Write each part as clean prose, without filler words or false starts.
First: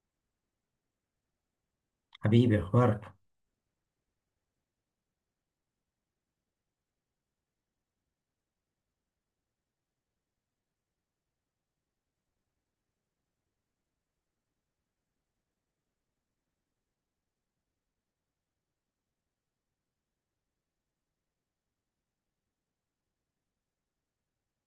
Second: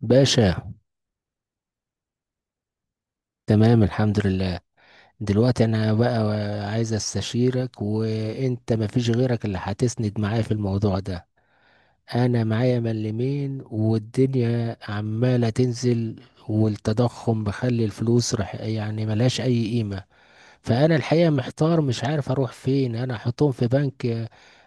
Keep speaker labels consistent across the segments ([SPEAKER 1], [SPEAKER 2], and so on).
[SPEAKER 1] باشا،
[SPEAKER 2] حبيبي، اخبارك؟
[SPEAKER 1] تمام الحمد لله. دلوقتي انا بقى عايز استشيرك وانت مفيش غيرك اللي هتسند معايا في الموضوع ده. انا معايا ملمين والدنيا عمالة تنزل، والتضخم مخلي الفلوس رح يعني ملهاش اي قيمة. فانا الحقيقه محتار مش عارف اروح فين، انا احطهم في بنك؟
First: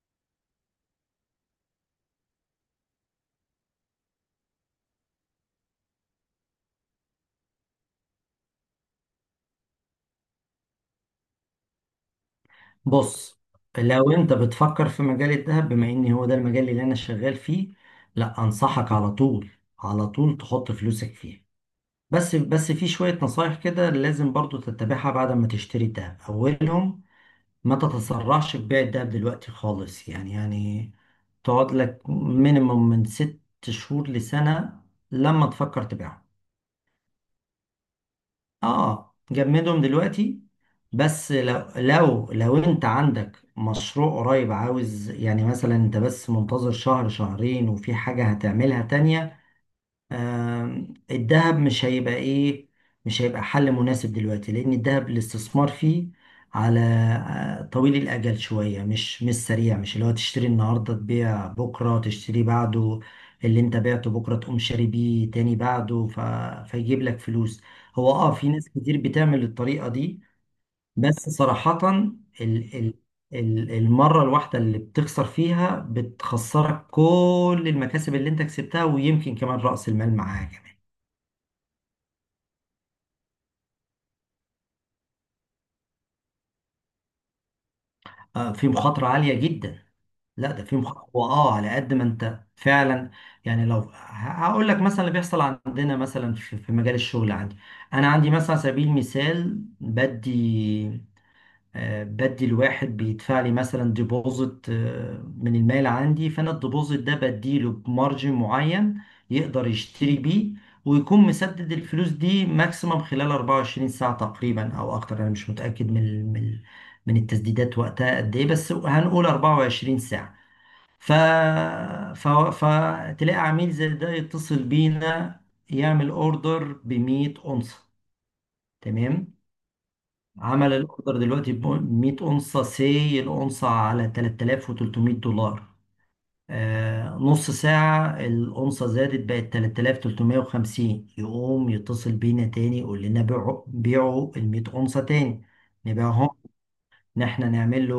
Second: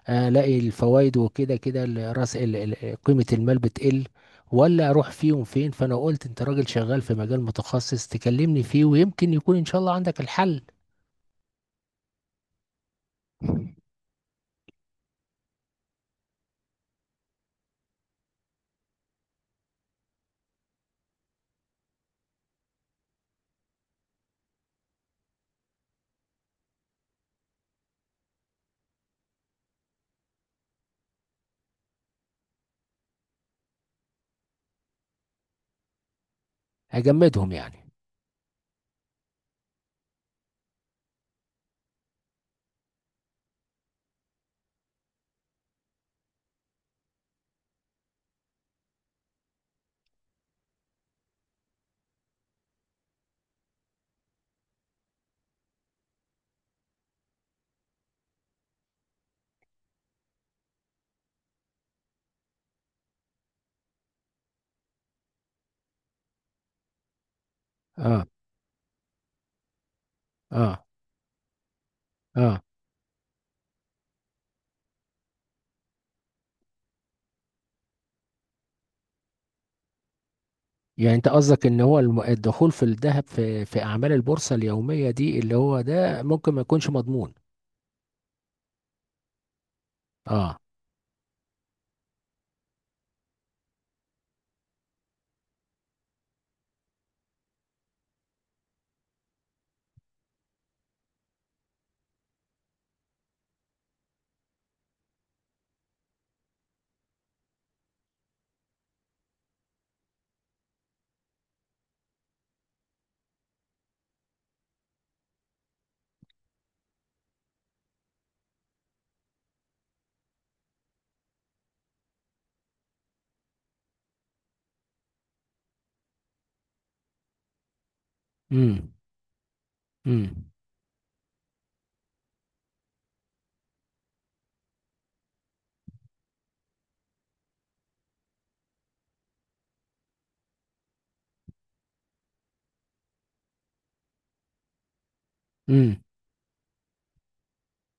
[SPEAKER 1] الاقي الفوائد وكده كده قيمه المال بتقل، ولا اروح فيهم فين؟ فانا قلت انت راجل شغال في مجال متخصص تكلمني فيه ويمكن يكون ان شاء الله عندك الحل.
[SPEAKER 2] بص، لو انت بتفكر في مجال الذهب، بما ان هو ده المجال اللي انا شغال فيه، لا انصحك على طول. على طول تحط فلوسك فيه. بس في شوية نصايح كده لازم برضو تتبعها بعد ما تشتري الذهب. اولهم، ما تتسرعش في بيع الذهب دلوقتي خالص، يعني تقعد لك مينيموم من ست شهور لسنة لما تفكر تبيعه.
[SPEAKER 1] اجمدهم يعني.
[SPEAKER 2] اه، جمدهم دلوقتي. بس لو انت عندك مشروع قريب، عاوز يعني مثلا انت بس منتظر شهر شهرين وفي حاجة هتعملها تانية، الذهب مش هيبقى ايه، مش هيبقى حل مناسب دلوقتي. لان الذهب الاستثمار فيه على طويل الاجل شويه. مش سريع، مش اللي هو تشتري النهارده تبيع بكره تشتري بعده. اللي انت بعته بكره تقوم شاري بيه تاني بعده. فيجيب لك فلوس. هو
[SPEAKER 1] اه.
[SPEAKER 2] اه، في ناس كتير بتعمل الطريقه دي.
[SPEAKER 1] اه.
[SPEAKER 2] بس صراحة،
[SPEAKER 1] اه،
[SPEAKER 2] ال ال ال المرة الواحدة اللي بتخسر فيها بتخسرك كل المكاسب اللي انت كسبتها، ويمكن كمان رأس المال معاها كمان.
[SPEAKER 1] يعني انت قصدك ان هو الدخول في الذهب، في اعمال البورصه اليوميه دي اللي هو ده ممكن ما يكونش مضمون.
[SPEAKER 2] آه، في مخاطرة عالية جدا. لا
[SPEAKER 1] اه.
[SPEAKER 2] ده في مخاطرة، واه، على قد ما انت فعلا. يعني لو هقول لك مثلا اللي بيحصل عندنا مثلا في مجال الشغل عندي. انا عندي مثلا على سبيل المثال بدي بدي، الواحد بيدفع لي مثلا ديبوزيت من المال عندي، فانا الديبوزيت ده بديله بمارجن معين يقدر يشتري بيه، ويكون مسدد الفلوس دي ماكسيمم خلال 24 ساعة تقريبا او اكتر. انا مش متأكد من من التسديدات وقتها قد ايه، بس هنقول 24 ساعة. ف... ف... فتلاقي عميل زي ده يتصل بينا يعمل اوردر ب 100 اونصة.
[SPEAKER 1] امم
[SPEAKER 2] تمام.
[SPEAKER 1] امم
[SPEAKER 2] عمل الاوردر دلوقتي ب 100 اونصه سي الاونصه على 3300 دولار. آه، نص ساعه الاونصه زادت بقت 3350، يقوم يتصل بينا تاني يقول لنا بيعوا بيعوا ال 100 اونصه تاني.
[SPEAKER 1] امم
[SPEAKER 2] نبيعهم، ان احنا نعمل له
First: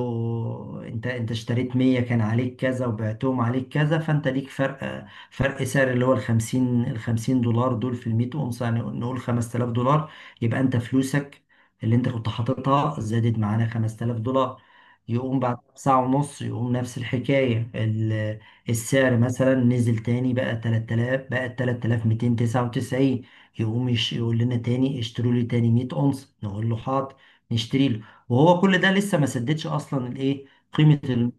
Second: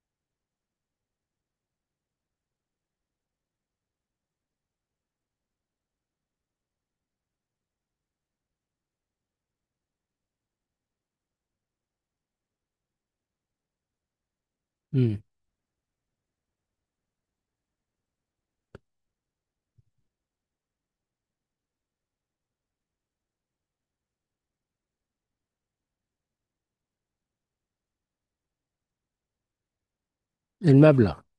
[SPEAKER 2] انت اشتريت 100 كان عليك كذا وبعتهم عليك كذا، فانت ليك فرق سعر اللي هو ال 50 ال 50 دولار دول في ال 100 اونصه، يعني نقول 5000 دولار. يبقى انت فلوسك اللي انت كنت حاططها زادت معانا 5000 دولار.
[SPEAKER 1] امم.
[SPEAKER 2] يقوم بعد ساعة ونص يقوم نفس الحكاية السعر مثلا نزل تاني بقى 3000، بقى 3299. يقوم يقول لنا تاني اشتروا لي تاني 100 اونصه، نقول له حاضر، نشتري له. وهو كل ده لسه ما سددش اصلا الايه، قيمه
[SPEAKER 1] المبلغ.
[SPEAKER 2] ال...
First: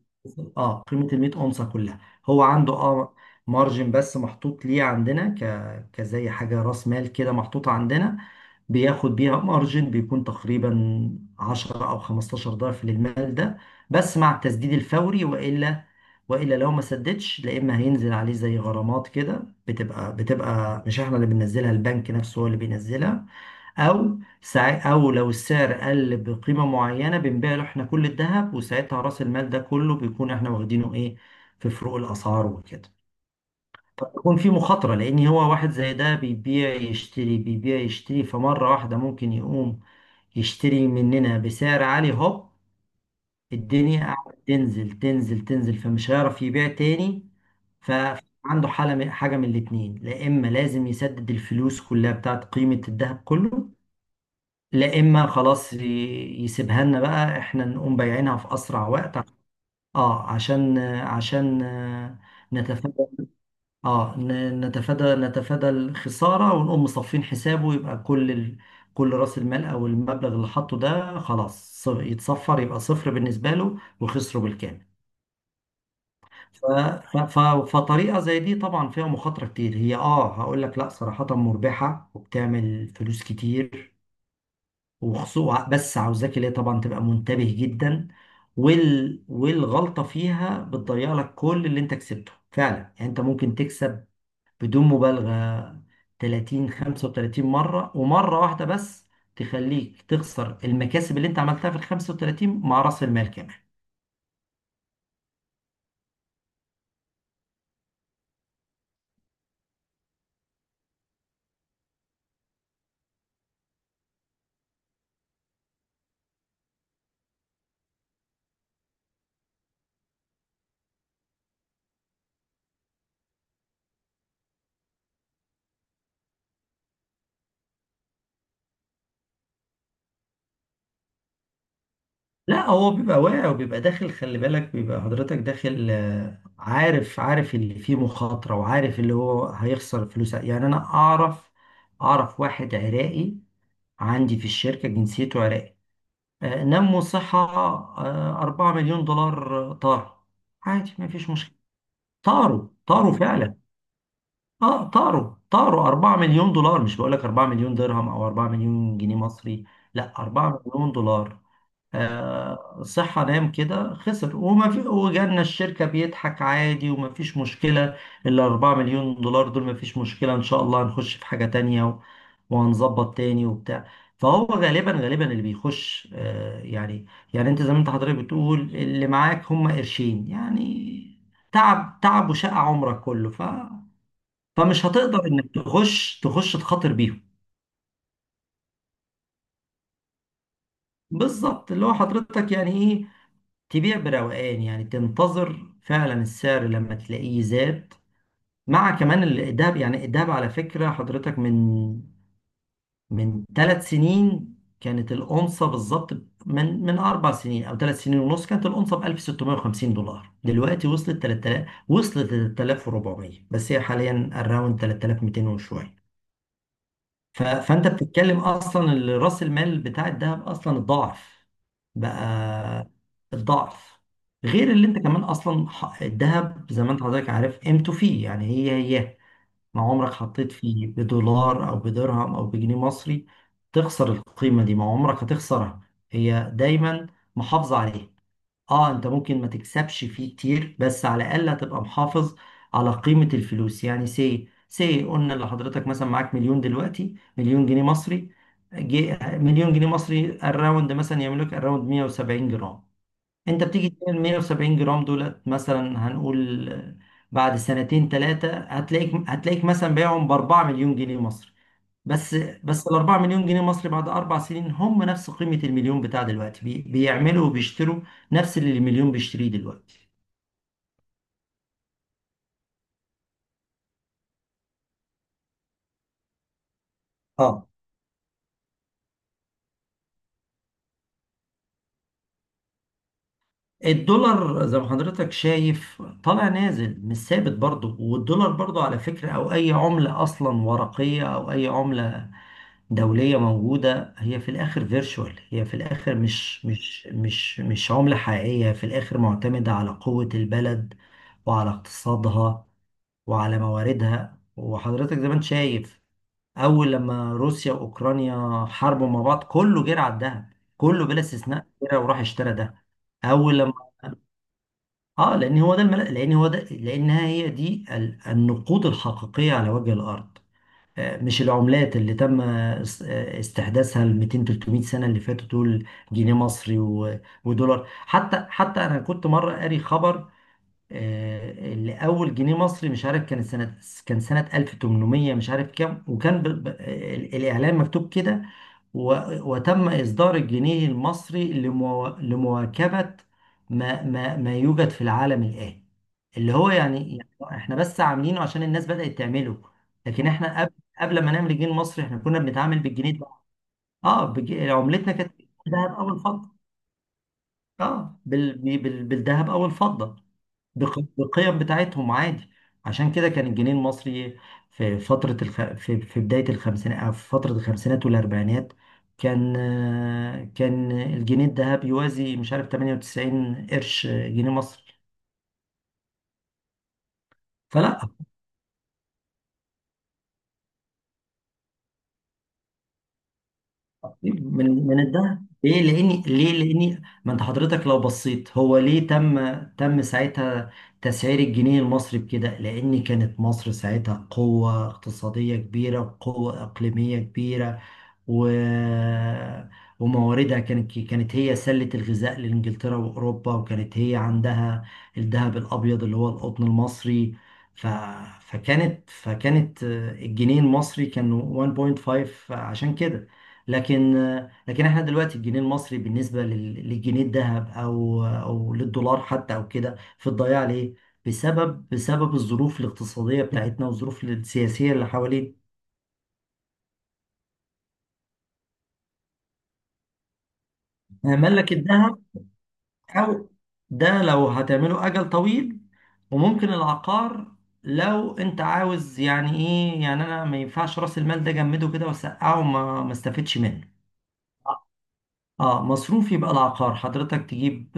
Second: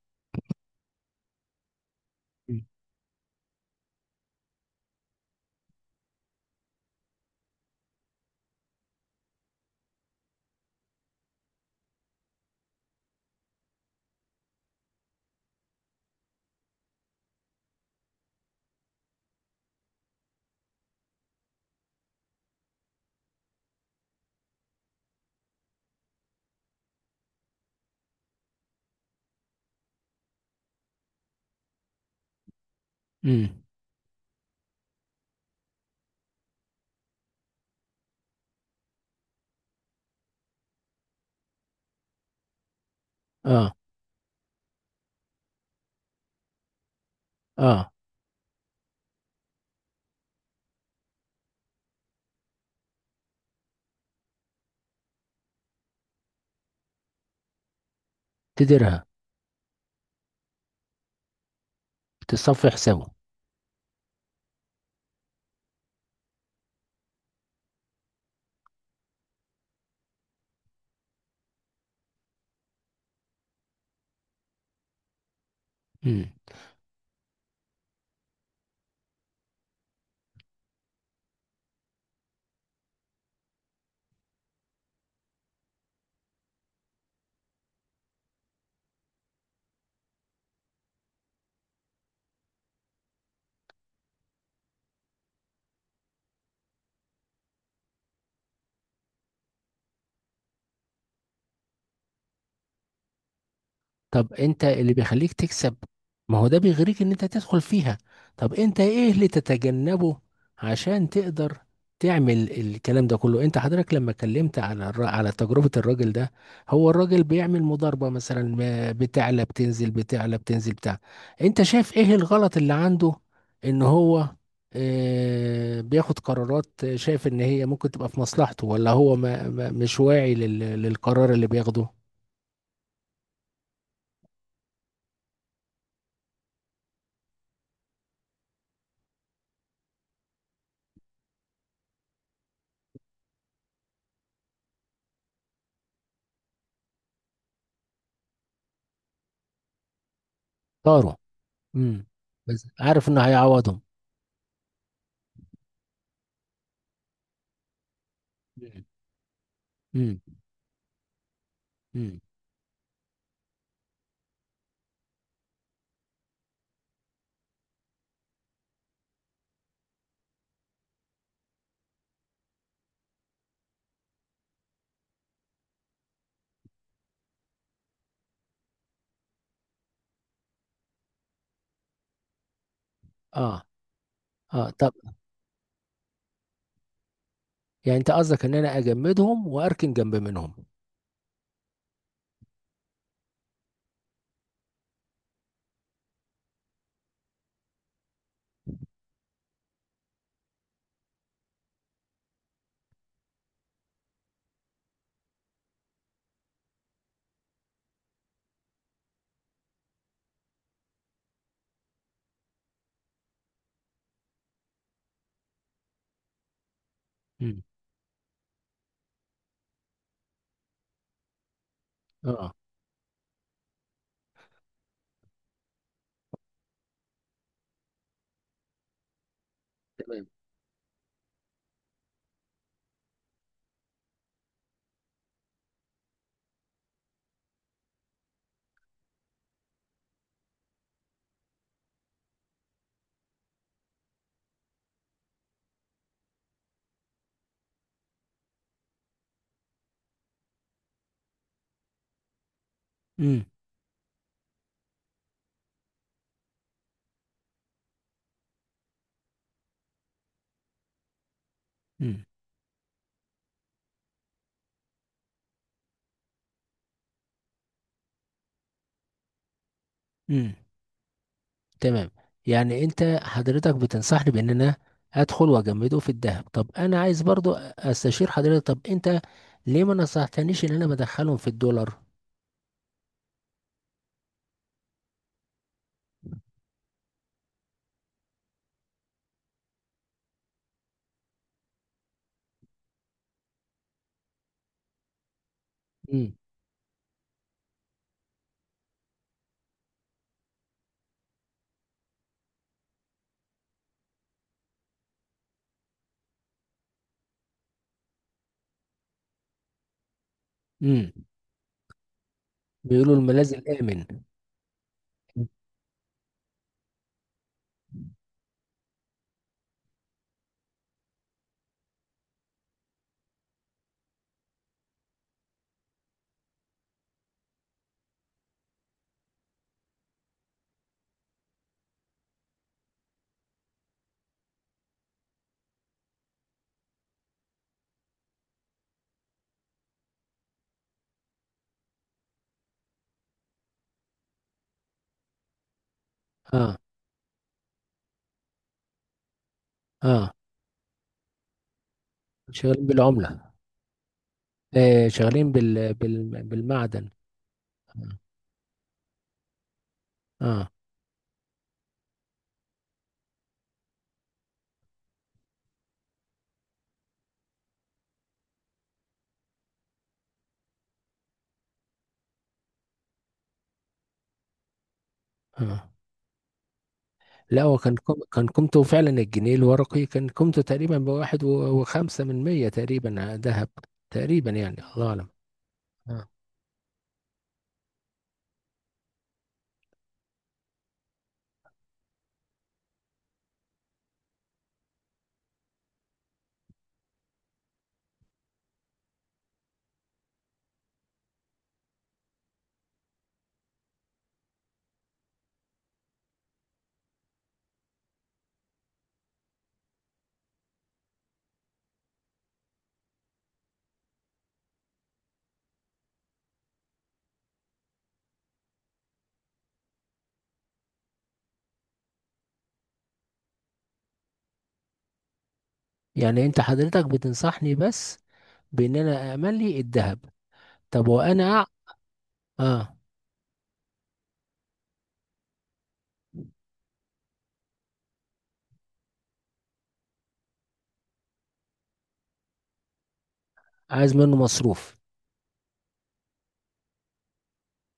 [SPEAKER 2] اه قيمه ال 100 اونصه كلها. هو
[SPEAKER 1] امم
[SPEAKER 2] عنده اه، مارجن بس محطوط ليه عندنا كزي حاجه راس مال كده محطوطه عندنا، بياخد بيها مارجن بيكون تقريبا 10 او 15 ضعف للمال ده. بس مع التسديد الفوري، والا لو ما سددش، لا اما هينزل عليه زي غرامات كده بتبقى مش احنا اللي بننزلها، البنك نفسه هو اللي بينزلها، او او لو السعر قل بقيمه معينه بنبيع له احنا كل الذهب، وساعتها راس المال ده كله بيكون احنا واخدينه ايه في فروق الاسعار وكده.
[SPEAKER 1] إمم.
[SPEAKER 2] فبيكون في مخاطره، لان هو واحد زي ده بيبيع يشتري بيبيع يشتري، فمره واحده ممكن يقوم يشتري مننا بسعر عالي، هوب
[SPEAKER 1] اه.
[SPEAKER 2] الدنيا قاعدة تنزل تنزل تنزل، فمش هيعرف يبيع تاني.
[SPEAKER 1] اه
[SPEAKER 2] فعنده حالة حاجة من الاتنين، لا إما لازم يسدد الفلوس كلها بتاعت قيمة الذهب كله، لا اما خلاص يسيبها لنا بقى احنا نقوم بايعينها في اسرع
[SPEAKER 1] تديرها،
[SPEAKER 2] وقت. اه، عشان
[SPEAKER 1] تصفي
[SPEAKER 2] نتفادى،
[SPEAKER 1] حسابه.
[SPEAKER 2] اه نتفادى الخساره، ونقوم مصفين حسابه، يبقى كل راس المال او المبلغ اللي حاطه ده خلاص يتصفر، يبقى صفر بالنسبه له وخسره بالكامل.
[SPEAKER 1] مم.
[SPEAKER 2] ف... ف... ف... فطريقه زي دي طبعا فيها مخاطره كتير. هي اه، هقول لك لا، صراحه مربحه وبتعمل فلوس كتير، وخصوصا بس عاوزاك اللي هي طبعا تبقى منتبه جدا. والغلطة فيها بتضيع لك كل اللي انت كسبته فعلا. يعني انت ممكن تكسب بدون مبالغة 30 35 مرة، ومرة واحدة بس تخليك تخسر المكاسب اللي انت عملتها في ال 35 مع رأس المال كمان.
[SPEAKER 1] طب انت اللي بيخليك تكسب، ما هو ده بيغريك ان انت تدخل فيها. طب انت ايه اللي تتجنبه عشان تقدر تعمل الكلام ده كله؟ انت حضرتك لما اتكلمت على على تجربة الراجل ده، هو الراجل بيعمل مضاربة مثلا، بتعلى بتنزل بتعلى بتنزل بتاع. انت شايف ايه الغلط اللي عنده؟ ان هو اه بياخد قرارات شايف ان هي ممكن تبقى في مصلحته، ولا هو ما مش واعي للقرار اللي بياخده؟
[SPEAKER 2] لا هو بيبقى واعي وبيبقى داخل، خلي بالك بيبقى حضرتك داخل عارف اللي فيه مخاطرة، وعارف اللي هو هيخسر فلوس. يعني انا اعرف، اعرف واحد عراقي عندي في الشركة جنسيته عراقي. نمو صحة. 4 مليون دولار طار. عادي، ما
[SPEAKER 1] طاروا.
[SPEAKER 2] فيش مشكلة.
[SPEAKER 1] امم، بس
[SPEAKER 2] طاروا
[SPEAKER 1] عارف
[SPEAKER 2] طاروا
[SPEAKER 1] انه
[SPEAKER 2] فعلا.
[SPEAKER 1] هيعوضهم.
[SPEAKER 2] اه، طاروا طاروا 4 مليون دولار. مش بقول لك 4 مليون درهم او 4
[SPEAKER 1] مم.
[SPEAKER 2] مليون جنيه مصري، لا،
[SPEAKER 1] امم.
[SPEAKER 2] 4 مليون دولار.
[SPEAKER 1] امم.
[SPEAKER 2] صحة نام كده خسر وما في، وجالنا الشركة بيضحك عادي وما فيش مشكلة. الأربعة مليون دولار دول ما فيش مشكلة، إن شاء الله هنخش في حاجة تانية وهنظبط تاني وبتاع. فهو غالبا اللي بيخش يعني أنت زي ما أنت حضرتك بتقول، اللي معاك هم قرشين يعني. تعب تعب وشقى عمرك كله،
[SPEAKER 1] اه. اه
[SPEAKER 2] فمش
[SPEAKER 1] طب،
[SPEAKER 2] هتقدر إنك تخش تخاطر بيهم.
[SPEAKER 1] يعني انت قصدك ان انا اجمدهم واركن جنب منهم.
[SPEAKER 2] بالظبط، اللي هو حضرتك يعني تبيع بروقان، يعني تنتظر فعلا السعر لما تلاقيه زاد. مع كمان الدهب، يعني الدهب على فكرة حضرتك من ثلاث سنين كانت الأونصة بالظبط. من أربع سنين أو ثلاث سنين ونص كانت الأونصة ب 1650 دولار، دلوقتي وصلت 3000، وصلت 3400، بس هي حاليا الراوند 3200 وشوية.
[SPEAKER 1] امم.
[SPEAKER 2] فانت بتتكلم اصلا راس المال بتاع الذهب اصلا الضعف
[SPEAKER 1] اه.
[SPEAKER 2] بقى، الضعف. غير اللي انت كمان اصلا الذهب زي ما انت حضرتك عارف قيمته فيه يعني، هي ما عمرك
[SPEAKER 1] تمام.
[SPEAKER 2] حطيت فيه بدولار او بدرهم او بجنيه مصري تخسر القيمة دي، ما عمرك هتخسرها. هي دايما محافظة عليها. اه، انت ممكن ما تكسبش فيه كتير، بس على الاقل هتبقى محافظ على قيمة الفلوس. يعني سي سي قلنا لحضرتك مثلا معاك مليون دلوقتي، مليون جنيه مصري، جي مليون جنيه مصري الراوند مثلا يعمل لك الراوند 170 جرام.
[SPEAKER 1] امم.
[SPEAKER 2] انت بتيجي تعمل 170 جرام دولت مثلا هنقول بعد سنتين ثلاثة هتلاقيك، مثلا بايعهم ب 4 مليون جنيه مصري.
[SPEAKER 1] امم.
[SPEAKER 2] بس بس ال 4 مليون جنيه مصري بعد اربع سنين هم نفس قيمة المليون بتاع دلوقتي، بيعملوا وبيشتروا نفس اللي المليون بيشتريه دلوقتي.
[SPEAKER 1] امم. تمام، يعني انت حضرتك بتنصحني بان انا ادخل واجمده في الذهب. طب انا عايز برضو
[SPEAKER 2] اه،
[SPEAKER 1] استشير حضرتك، طب انت ليه ما نصحتنيش ان انا بدخلهم في الدولار؟
[SPEAKER 2] الدولار زي ما حضرتك شايف طالع نازل مش ثابت برضه. والدولار برضه على فكرة، أو أي عملة أصلا ورقية أو أي عملة دولية موجودة، هي في الآخر فيرتشوال، هي في الآخر
[SPEAKER 1] امم.
[SPEAKER 2] مش عملة حقيقية في الآخر، معتمدة على قوة البلد، وعلى اقتصادها، وعلى مواردها. وحضرتك زي ما انت شايف، اول لما روسيا واوكرانيا حاربوا مع بعض كله جرى على الذهب، كله
[SPEAKER 1] امم،
[SPEAKER 2] بلا استثناء جرى وراح اشترى ده.
[SPEAKER 1] بيقولوا الملاذ
[SPEAKER 2] اول لما
[SPEAKER 1] الامن.
[SPEAKER 2] اه
[SPEAKER 1] مم.
[SPEAKER 2] لان هو ده لانها هي دي النقود الحقيقيه على وجه الارض. مش العملات اللي تم استحداثها ال 200 300 سنه اللي فاتوا دول. جنيه مصري ودولار. حتى انا كنت مره قاري خبر، اللي اول جنيه مصري مش عارف كان سنه، كان سنه 1800 مش عارف كام. وكان الاعلان مكتوب كده، و... وتم اصدار الجنيه المصري لمواكبه ما يوجد في العالم الان، اللي هو
[SPEAKER 1] اه.
[SPEAKER 2] يعني احنا بس عاملينه عشان الناس بدات تعمله. لكن
[SPEAKER 1] اه
[SPEAKER 2] احنا قبل ما نعمل الجنيه المصري احنا كنا بنتعامل
[SPEAKER 1] شغالين
[SPEAKER 2] بالجنيه ده.
[SPEAKER 1] بالعملة.
[SPEAKER 2] اه، عملتنا كانت
[SPEAKER 1] شغالين
[SPEAKER 2] بالذهب او الفضه.
[SPEAKER 1] بالمعدن.
[SPEAKER 2] اه، بالذهب او الفضه،
[SPEAKER 1] اه.
[SPEAKER 2] بالقيم بتاعتهم عادي. عشان كده كان الجنيه المصري في فترة في بداية الخمسينات أو في فترة الخمسينات والأربعينات كان كان الجنيه الذهب يوازي مش عارف 98 قرش جنيه مصري
[SPEAKER 1] اه، لا هو كان
[SPEAKER 2] فلا
[SPEAKER 1] كان قيمته فعلا، الجنيه الورقي كان قيمته تقريبا بواحد وخمسة من مية تقريبا، ذهب. تقريبا يعني
[SPEAKER 2] من
[SPEAKER 1] الله أعلم.
[SPEAKER 2] الذهب. ليه؟ لاني،
[SPEAKER 1] آه.
[SPEAKER 2] ما انت حضرتك لو بصيت هو ليه تم ساعتها تسعير الجنيه المصري بكده، لان كانت مصر ساعتها قوة اقتصادية كبيرة، قوة اقليمية كبيرة، و... ومواردها كانت هي سلة الغذاء لإنجلترا وأوروبا، وكانت هي عندها الذهب الأبيض اللي هو القطن المصري. ف... فكانت فكانت الجنيه المصري كان 1.5 عشان كده. لكن لكن احنا دلوقتي الجنيه المصري بالنسبة للجنيه الذهب أو للدولار حتى أو كده في الضياع، ليه؟ بسبب الظروف الاقتصادية بتاعتنا والظروف السياسية اللي حوالينا.
[SPEAKER 1] يعني أنت حضرتك بتنصحني بس بإن أنا أأمن لي الذهب. طب وأنا
[SPEAKER 2] ملك الذهب،
[SPEAKER 1] اه
[SPEAKER 2] أو ده لو هتعمله أجل طويل. وممكن العقار لو أنت عاوز يعني إيه، يعني أنا ما ينفعش رأس المال ده جمده كده وسقعه وما ما استفدش منه.
[SPEAKER 1] عايز منه مصروف.
[SPEAKER 2] اه مصروف، يبقى العقار حضرتك تجيب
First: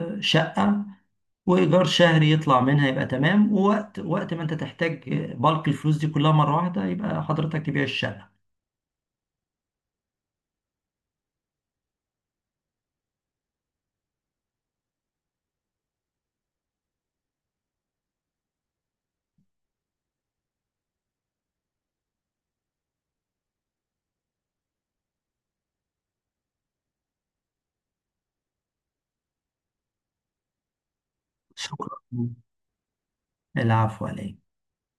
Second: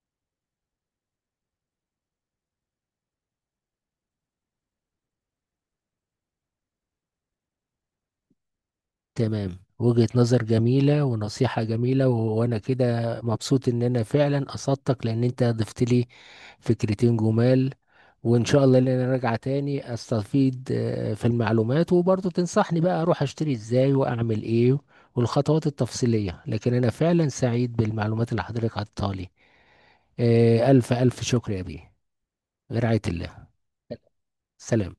[SPEAKER 2] شقة، وإيجار شهري يطلع منها يبقى تمام. ووقت ما أنت تحتاج بالك الفلوس دي كلها مرة واحدة يبقى حضرتك تبيع الشقة.
[SPEAKER 1] تمام، وجهة نظر جميلة ونصيحة جميلة، وأنا كده مبسوط إن أنا فعلا أصدتك لأن أنت ضفت لي فكرتين جمال. وإن شاء الله إن أنا راجعة تاني أستفيد في المعلومات، وبرضه تنصحني بقى أروح أشتري إزاي وأعمل إيه والخطوات التفصيلية. لكن أنا فعلا سعيد بالمعلومات اللي حضرتك عطتها لي. ألف ألف شكر يا بيه.
[SPEAKER 2] شكرا.
[SPEAKER 1] برعاية الله.
[SPEAKER 2] العفو عليك. مع
[SPEAKER 1] سلام.